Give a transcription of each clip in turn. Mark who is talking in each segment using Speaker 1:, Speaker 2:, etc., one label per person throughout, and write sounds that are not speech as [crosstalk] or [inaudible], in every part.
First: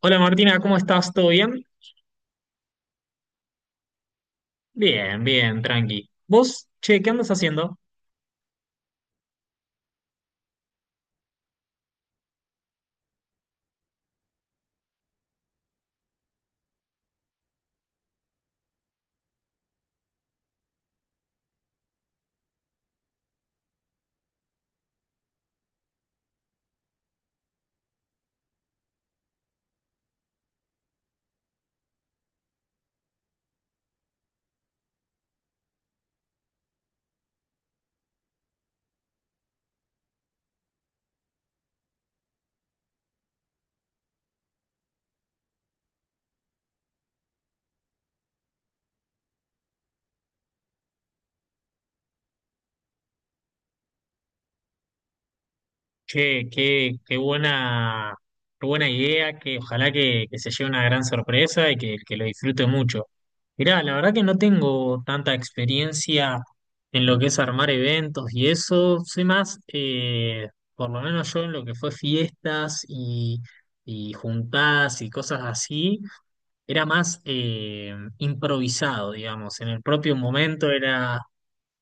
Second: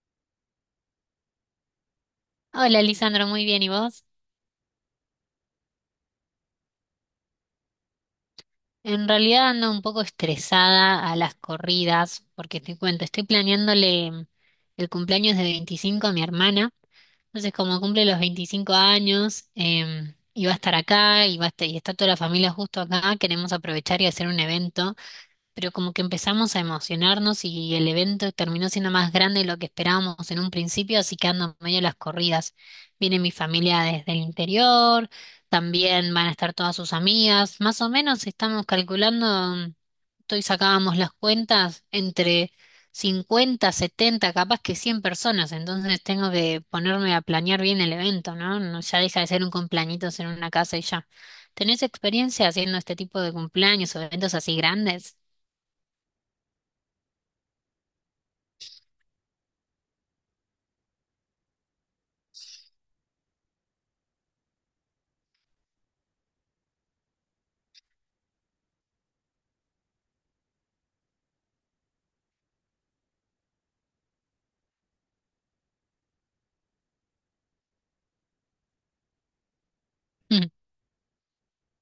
Speaker 1: Hola Martina, ¿cómo estás? ¿Todo bien?
Speaker 2: Hola, Lisandro, muy bien, ¿y vos?
Speaker 1: Bien, bien, tranqui. ¿Vos, che, qué andas haciendo?
Speaker 2: En realidad ando un poco estresada a las corridas, porque te cuento, estoy planeándole el cumpleaños de 25 a mi hermana, entonces como cumple los 25 años, y va a estar acá, y está toda la familia justo acá, queremos aprovechar y hacer un evento, pero como que empezamos a emocionarnos y el evento terminó siendo más grande de lo que esperábamos en un principio, así que ando medio a las corridas. Viene mi familia desde el interior, también van a estar todas sus amigas. Más o menos estamos calculando, hoy sacábamos las cuentas entre 50, 70, capaz que 100 personas, entonces tengo que ponerme a planear bien el evento, ¿no? No, ya deja de ser un cumpleañitos en una casa y ya. ¿Tenés experiencia haciendo este tipo de cumpleaños o eventos así grandes?
Speaker 1: Che, qué, qué buena idea, que ojalá que se lleve una gran sorpresa y que lo disfrute mucho. Mirá, la verdad que no tengo tanta experiencia en lo que es armar eventos y eso. Soy más, por lo menos yo en lo que fue fiestas y juntadas y cosas así. Era más improvisado, digamos. En el propio
Speaker 2: Mm.
Speaker 1: momento era,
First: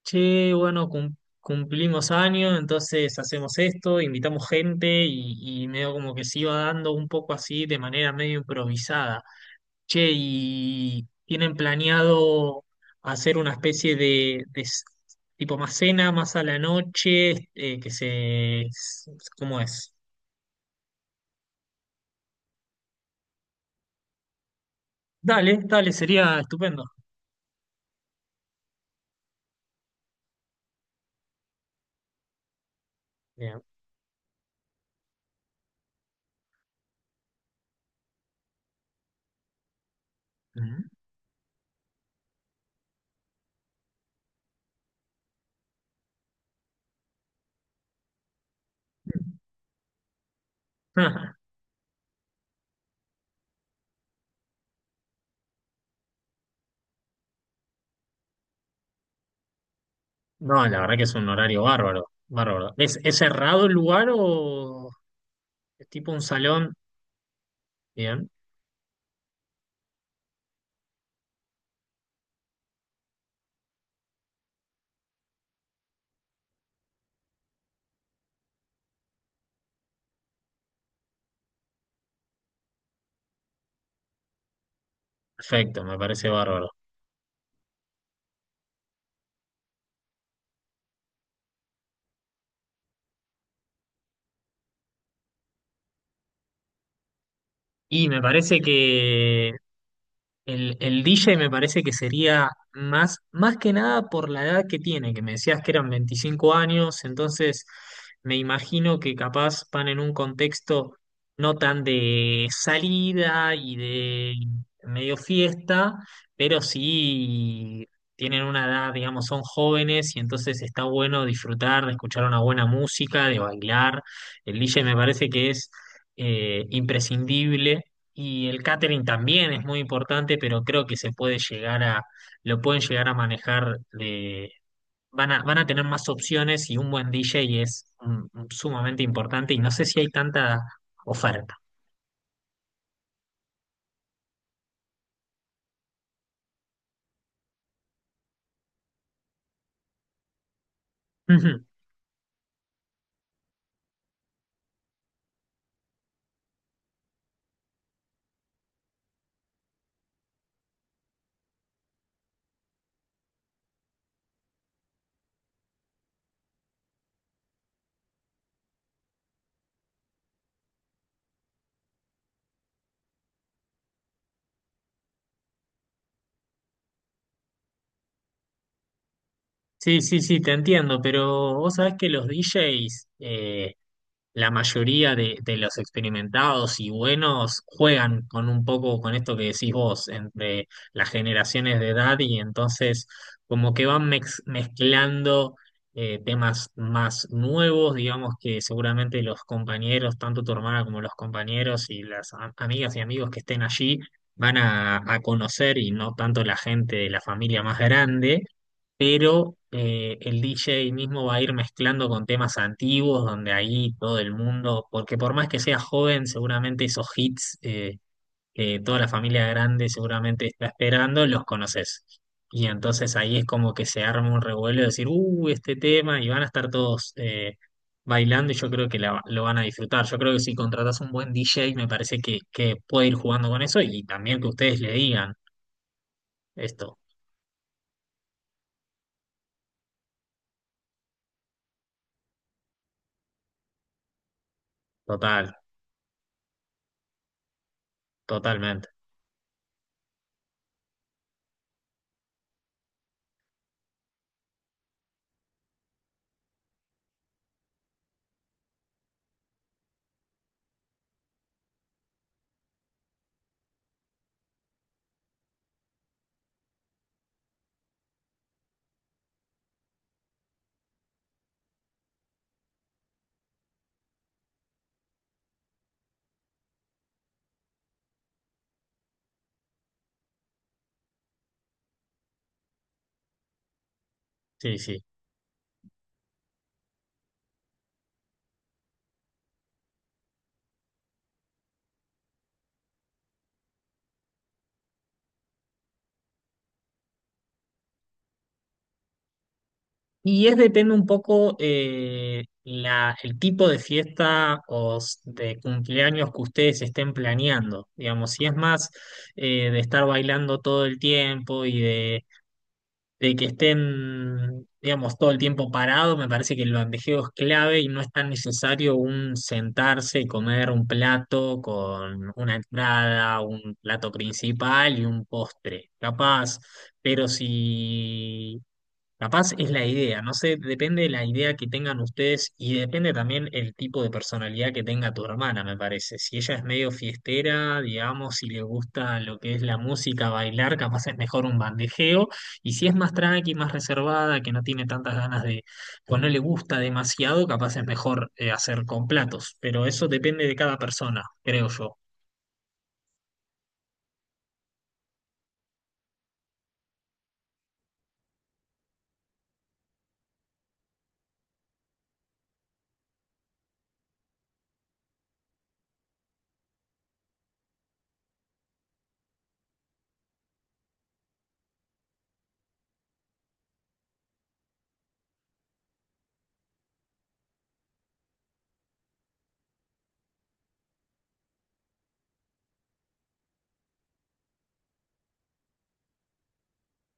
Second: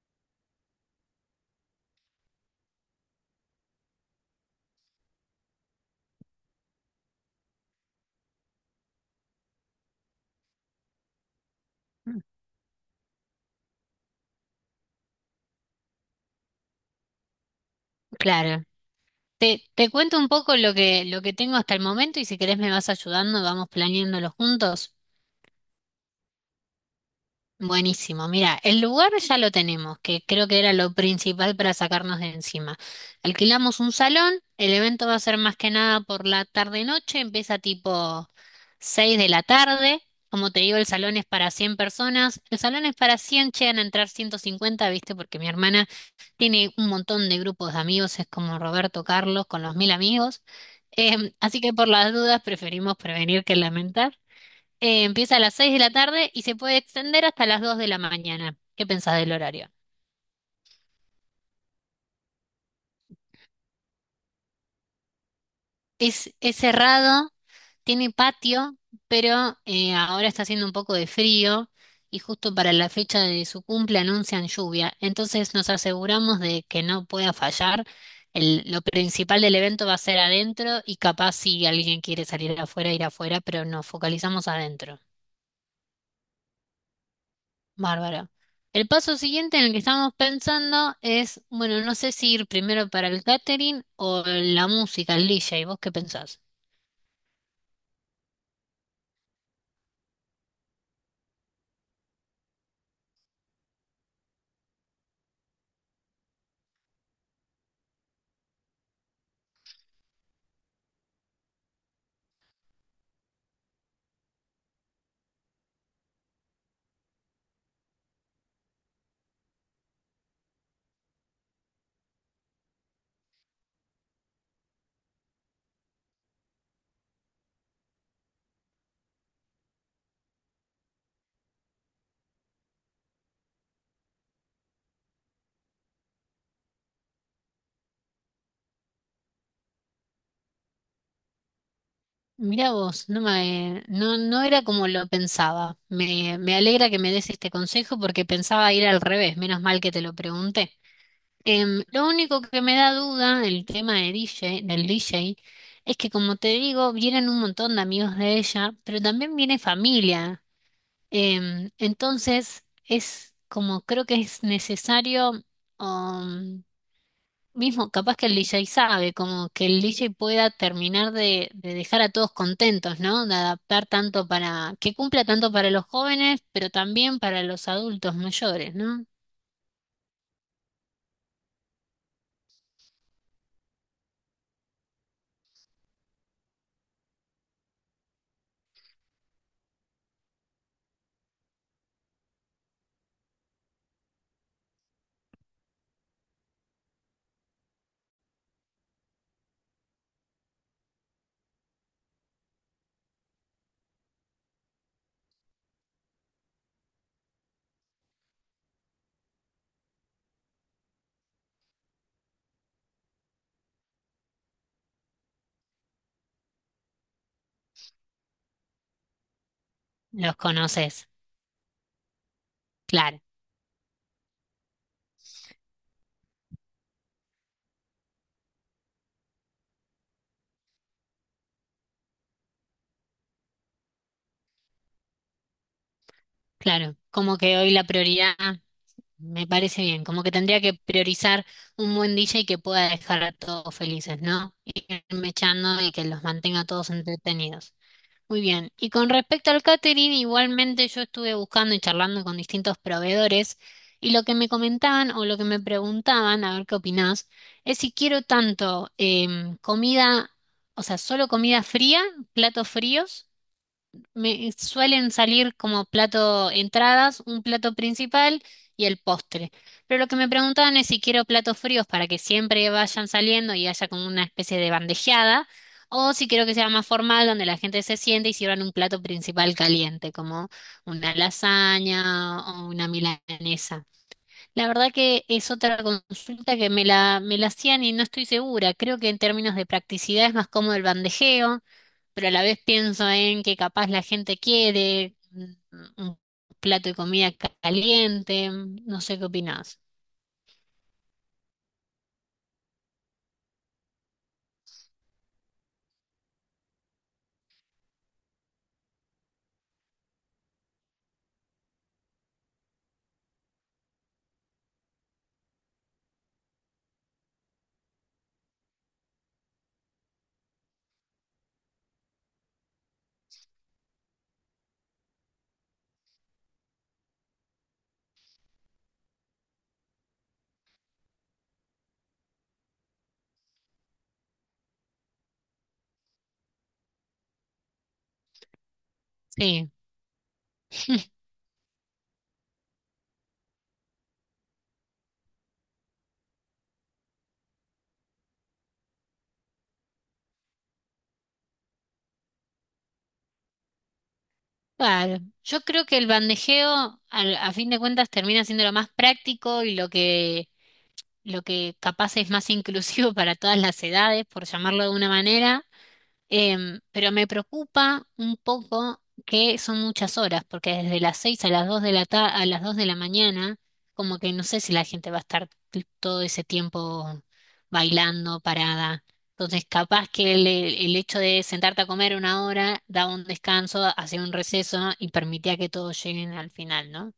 Speaker 1: che, bueno, cumplimos años, entonces hacemos esto, invitamos gente y medio como que se iba dando un poco así de manera medio improvisada. Che, y tienen planeado hacer una especie de tipo más cena, más a la noche,
Speaker 2: Claro.
Speaker 1: ¿Cómo
Speaker 2: Te,
Speaker 1: es?
Speaker 2: cuento un poco lo que, tengo hasta el momento y si querés me vas ayudando, vamos planeándolo juntos.
Speaker 1: Dale, dale, sería estupendo.
Speaker 2: Buenísimo, mira, el lugar ya lo tenemos, que creo que era lo principal para sacarnos de encima.
Speaker 1: Bien.
Speaker 2: Alquilamos un salón, el evento va a ser más que nada por la tarde-noche, empieza tipo 6 de la tarde. Como te digo, el
Speaker 1: Ujú.
Speaker 2: salón es para 100 personas. El salón es para 100, llegan a entrar 150, ¿viste? Porque mi hermana tiene un montón de grupos de amigos, es como Roberto Carlos con los mil amigos.
Speaker 1: [laughs]
Speaker 2: Así que por las dudas preferimos prevenir que lamentar. Empieza a las 6 de la tarde y se puede extender hasta las 2 de la mañana. ¿Qué pensás del horario?
Speaker 1: No, la verdad que es un horario bárbaro. Es cerrado el lugar o es tipo un
Speaker 2: Es,
Speaker 1: salón?
Speaker 2: cerrado, tiene
Speaker 1: Bien,
Speaker 2: patio, pero ahora está haciendo un poco de frío y justo para la fecha de su cumple anuncian lluvia. Entonces nos aseguramos de que no pueda fallar. Lo principal del evento va a ser adentro y capaz si alguien quiere salir afuera, ir afuera, pero nos focalizamos adentro.
Speaker 1: perfecto, me parece bárbaro.
Speaker 2: Bárbaro. El paso siguiente en el que estamos pensando es, bueno, no sé si ir primero para el catering o la música, el DJ. ¿Vos qué pensás?
Speaker 1: Y me parece que el DJ me parece que sería más que nada por la edad que tiene, que me decías que eran 25 años, entonces me imagino que capaz van en un contexto no tan de salida y de medio fiesta, pero sí tienen una edad, digamos, son jóvenes y entonces está bueno disfrutar, de escuchar una buena música, de bailar. El DJ me parece que es imprescindible y el catering también es muy importante, pero creo que se puede llegar lo pueden llegar a manejar, van a tener más opciones y un buen DJ es sumamente importante y no sé si hay tanta oferta.
Speaker 2: Mirá vos, no me, no, no era como lo pensaba. Me, alegra que me des este consejo porque pensaba ir al revés, menos mal que te lo pregunté.
Speaker 1: [laughs] Ujú.
Speaker 2: Lo único que me da duda el tema de DJ, es que como te digo, vienen un montón de amigos de ella, pero también viene familia. Entonces, es como creo que es necesario, um, mismo capaz que el DJ sabe, como que el DJ pueda terminar de dejar a todos contentos, ¿no? De adaptar tanto para, que cumpla tanto para los jóvenes, pero también para los adultos mayores, ¿no?
Speaker 1: Sí, sí, sí, te entiendo, pero vos sabés que los DJs, la mayoría de los experimentados y buenos juegan con un poco con esto que decís vos, entre las generaciones de edad y entonces como que van mezclando temas más nuevos, digamos que seguramente los compañeros, tanto tu hermana como los compañeros y las amigas y amigos que estén allí, van a conocer y no tanto la gente de la familia más grande, pero el DJ mismo va a ir mezclando con temas antiguos, donde ahí todo el mundo, porque por más que sea joven, seguramente esos hits que toda la familia grande
Speaker 2: Los
Speaker 1: seguramente está
Speaker 2: conoces,
Speaker 1: esperando, los conoces. Y entonces
Speaker 2: claro,
Speaker 1: ahí es como que se arma un revuelo de decir, este tema, y van a estar todos bailando, y yo creo que lo van a disfrutar. Yo creo que si contratas un buen DJ, me parece que puede ir jugando con eso, y también que ustedes le digan
Speaker 2: claro.
Speaker 1: esto,
Speaker 2: Como que hoy la prioridad. Me parece bien, como que tendría que priorizar un buen DJ que pueda dejar a todos felices, ¿no? Irme
Speaker 1: total,
Speaker 2: echando y que los mantenga a todos entretenidos. Muy bien,
Speaker 1: totalmente.
Speaker 2: y con respecto al catering, igualmente yo estuve buscando y charlando con distintos proveedores, y lo que me comentaban o lo que me preguntaban, a ver qué opinás, es si quiero tanto comida, o sea, solo comida fría, platos fríos me suelen salir como plato entradas, un plato principal y el postre. Pero lo que me preguntaban es si quiero platos fríos para que siempre vayan saliendo y haya como una especie de bandejeada, o si quiero que sea más formal, donde la gente se siente y sirvan un plato principal caliente, como una lasaña o una milanesa. La
Speaker 1: Sí,
Speaker 2: verdad
Speaker 1: sí.
Speaker 2: que es otra consulta que me la, hacían y no estoy segura. Creo que en términos de practicidad es más cómodo el bandejeo, pero a la vez pienso en que capaz la gente quiere un plato de comida caliente, no sé qué opinás.
Speaker 1: Y es depende un poco la, el tipo de fiesta o de cumpleaños que ustedes estén planeando. Digamos, si es más de estar bailando todo el tiempo de que estén, digamos, todo el tiempo parado, me parece que el bandejeo es clave y no es tan necesario un sentarse y comer un plato con una entrada, un plato principal y un postre. Capaz. Pero si capaz es la idea, no sé, depende de la idea que tengan ustedes y depende también el tipo de personalidad que tenga tu hermana, me parece. Si ella es medio fiestera, digamos, si le gusta lo que es
Speaker 2: Sí,
Speaker 1: la música, bailar, capaz es mejor un bandejeo. Y si es más tranqui, más reservada, que no tiene tantas ganas o no le gusta demasiado, capaz es mejor hacer con platos. Pero eso depende de cada persona, creo yo.
Speaker 2: claro. Yo creo que el bandejeo fin de cuentas termina siendo lo más práctico y lo que, capaz es más inclusivo [laughs] para todas las edades, por llamarlo de una manera. Pero me preocupa un poco que son muchas horas, porque desde las 6 a las 2 de a las 2 de la mañana, como que no sé si la gente va a estar todo ese tiempo bailando, parada. Entonces, capaz que el, hecho de sentarte a comer una hora daba un descanso, hacía un receso y permitía que todos lleguen al final, ¿no?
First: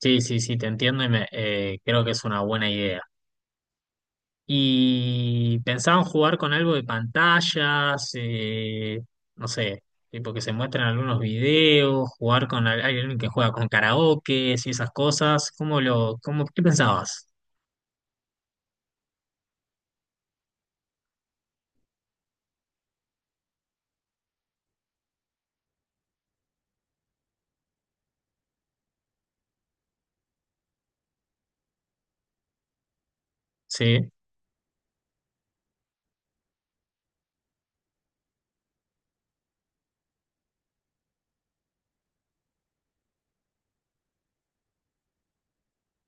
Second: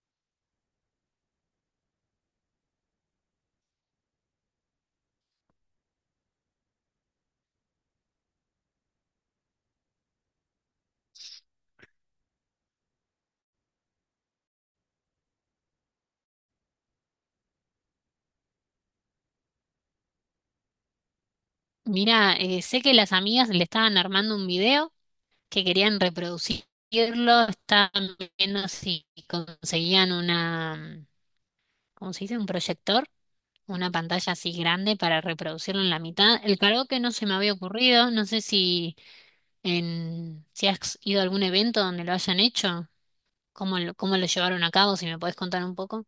Speaker 1: Sí, sí, sí, te entiendo y me, creo que es una buena idea. Y pensaban jugar con algo de pantallas, no sé, tipo que se muestran algunos videos, jugar con alguien que juega con karaoke y esas cosas. ¿Cómo lo, cómo, qué pensabas?
Speaker 2: Mira, sé que las amigas le estaban armando un video, que querían reproducirlo. Estaban viendo si conseguían una, ¿cómo se dice? Un proyector, una
Speaker 1: Sí.
Speaker 2: pantalla así grande para reproducirlo en la mitad. El karaoke no se me había ocurrido, no sé si si has ido a algún evento donde lo hayan hecho, cómo lo llevaron a cabo, si me podés contar un poco.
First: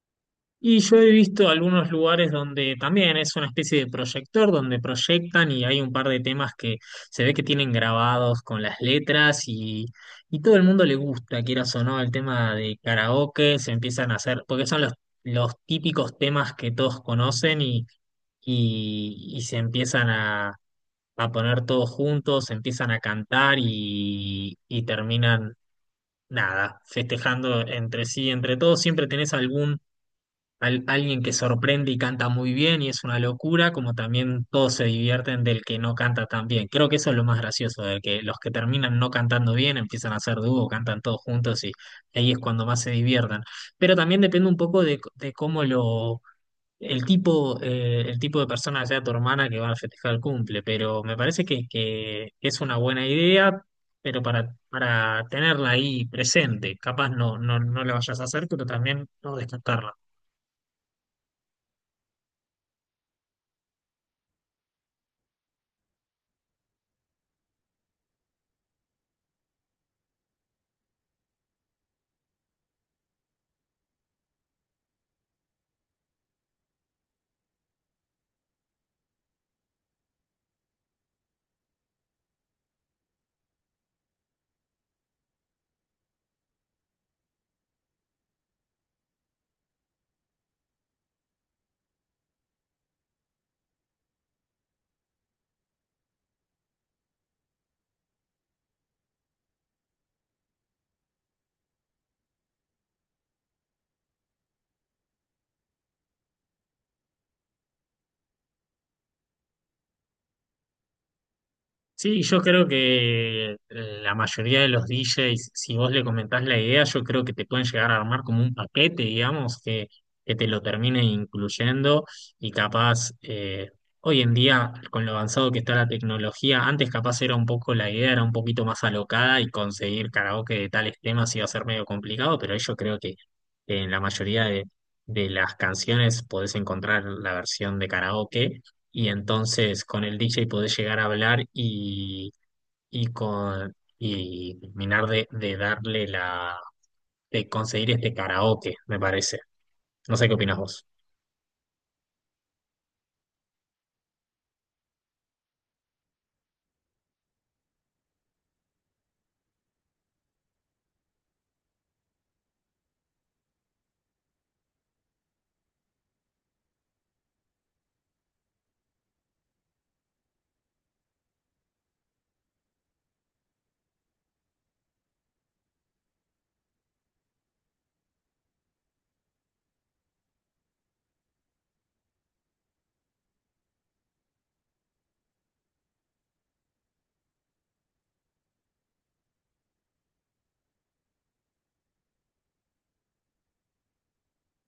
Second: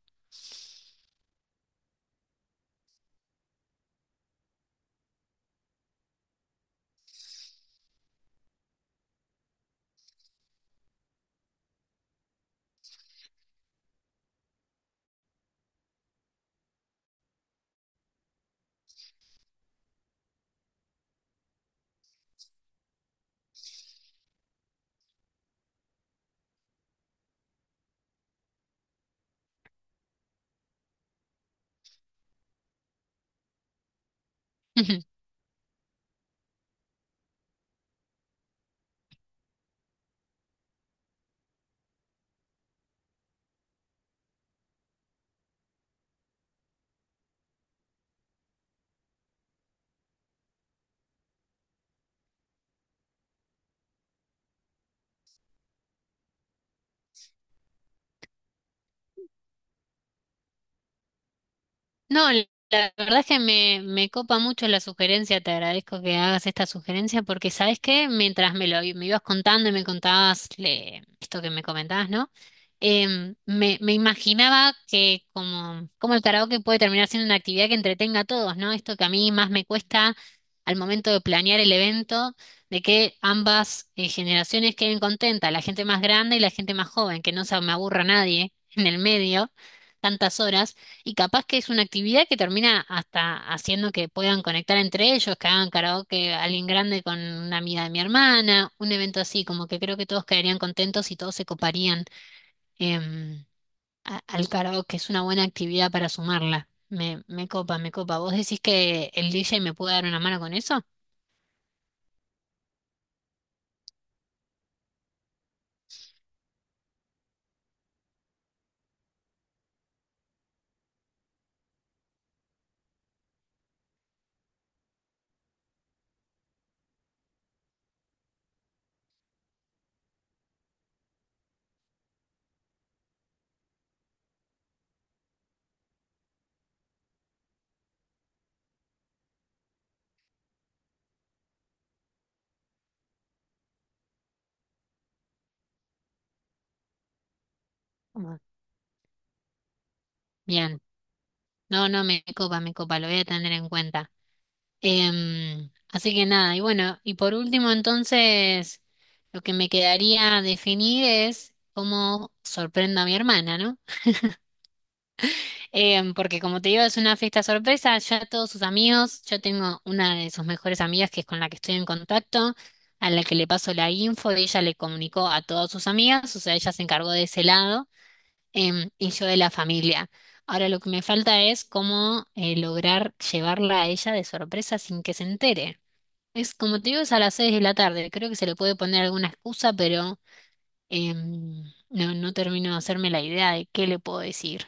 Speaker 1: Y yo he visto algunos lugares donde también es una especie de proyector donde proyectan y hay un par de temas que se ve que tienen grabados con las y todo el mundo le gusta, quieras o no, el tema de karaoke, se empiezan a hacer, porque son los típicos temas que todos conocen y se empiezan a poner todos juntos, se empiezan a y terminan, nada, festejando entre sí, entre todos. Siempre tenés algún alguien que sorprende y canta muy bien y es una locura, como también todos
Speaker 2: [laughs]
Speaker 1: se
Speaker 2: Ujú.
Speaker 1: divierten del que no canta tan bien. Creo que eso es lo más gracioso, de que los que terminan no cantando bien empiezan a hacer dúo, cantan todos juntos y ahí es cuando más se diviertan. Pero también depende un poco de cómo lo... el tipo de persona que sea tu hermana que va a festejar el cumple, pero me parece que es una buena idea, pero para tenerla ahí presente, capaz no la vayas a hacer, pero también no descartarla.
Speaker 2: No, la verdad es que me, copa mucho la sugerencia, te agradezco que hagas esta sugerencia porque, ¿sabes qué? Mientras me lo i- me ibas contando y me contabas esto que me comentabas, ¿no? Me, imaginaba que como, como el karaoke puede terminar siendo una actividad que entretenga a todos, ¿no? Esto que a mí más me cuesta al momento de planear el evento, de que ambas generaciones queden contentas, la gente más grande y la gente más joven, que no se me aburra nadie [laughs] en el medio, tantas horas, y capaz que es una actividad que termina hasta haciendo que puedan conectar entre ellos, que hagan karaoke alguien grande con una amiga de mi hermana, un evento así, como que creo que todos quedarían contentos y todos se coparían em, al karaoke. Es una buena actividad para sumarla. Me, copa, me copa. ¿Vos decís que el DJ me puede dar una mano con eso?
Speaker 1: Sí, yo creo que la mayoría de los DJs, si vos le comentás la idea, yo creo que te pueden llegar a armar como un paquete, que te lo termine incluyendo y capaz, hoy en día, con lo avanzado que está la tecnología, antes capaz era un poco, la idea era un poquito más alocada y conseguir karaoke de tales temas iba a ser medio complicado, pero ahí yo creo que en la mayoría de las canciones podés encontrar la versión de karaoke y entonces con el DJ podés llegar a hablar y terminar de darle de conseguir este
Speaker 2: Como.
Speaker 1: karaoke, me parece. No sé qué opinas
Speaker 2: Bien.
Speaker 1: vos.
Speaker 2: No, no, me copa, me copa. Lo voy a tener en cuenta. Así que nada, y bueno, y por último entonces, lo que me quedaría definir es cómo sorprendo a mi hermana, ¿no? Porque como te digo, es una fiesta sorpresa. Ya todos sus amigos, yo tengo una de sus mejores amigas que es con la que estoy en contacto, a la que le paso la info, y ella le comunicó a todas sus amigas, o sea, ella se encargó de ese lado, y yo de la familia. Ahora lo que me falta es cómo lograr llevarla a ella de sorpresa sin que se entere. Es como te digo, es a las seis de la tarde, creo que se le puede poner alguna excusa, pero em, no, no termino de hacerme la idea de qué le puedo decir.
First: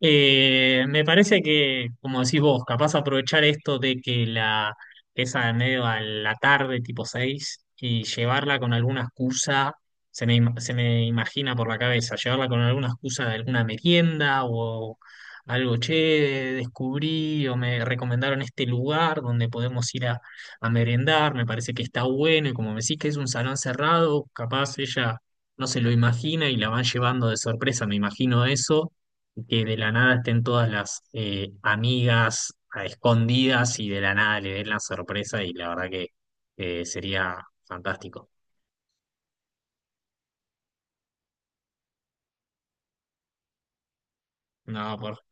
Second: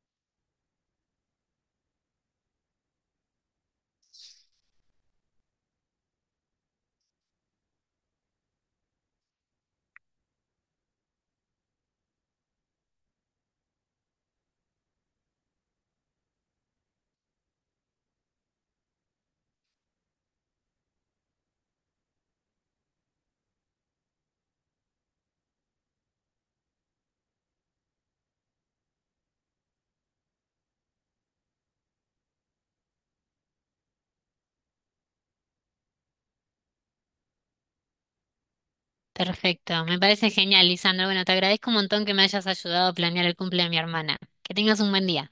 Speaker 1: Me parece que, como decís vos, capaz aprovechar esto de que la esa de medio a la tarde, tipo 6 y llevarla con alguna excusa, se me imagina por la cabeza, llevarla con alguna excusa de alguna merienda o algo, che, descubrí o me recomendaron este lugar donde podemos ir a merendar, me parece que está bueno, y como me decís que es un salón cerrado, capaz ella no se lo imagina y la van llevando de sorpresa, me imagino eso que de la nada estén todas las amigas a escondidas y de la nada le den la sorpresa y la verdad que sería fantástico.
Speaker 2: Perfecto, me parece genial, Lisandro. Bueno, te agradezco un montón que me hayas ayudado a planear el cumple de mi hermana. Que tengas un
Speaker 1: No,
Speaker 2: buen
Speaker 1: por,
Speaker 2: día.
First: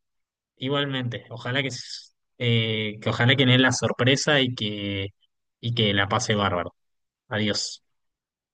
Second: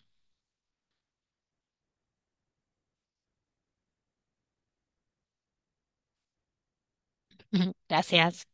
Speaker 1: igualmente, ojalá que ojalá que den la sorpresa y y que la pase bárbaro.
Speaker 2: [laughs]
Speaker 1: Adiós.
Speaker 2: Gracias.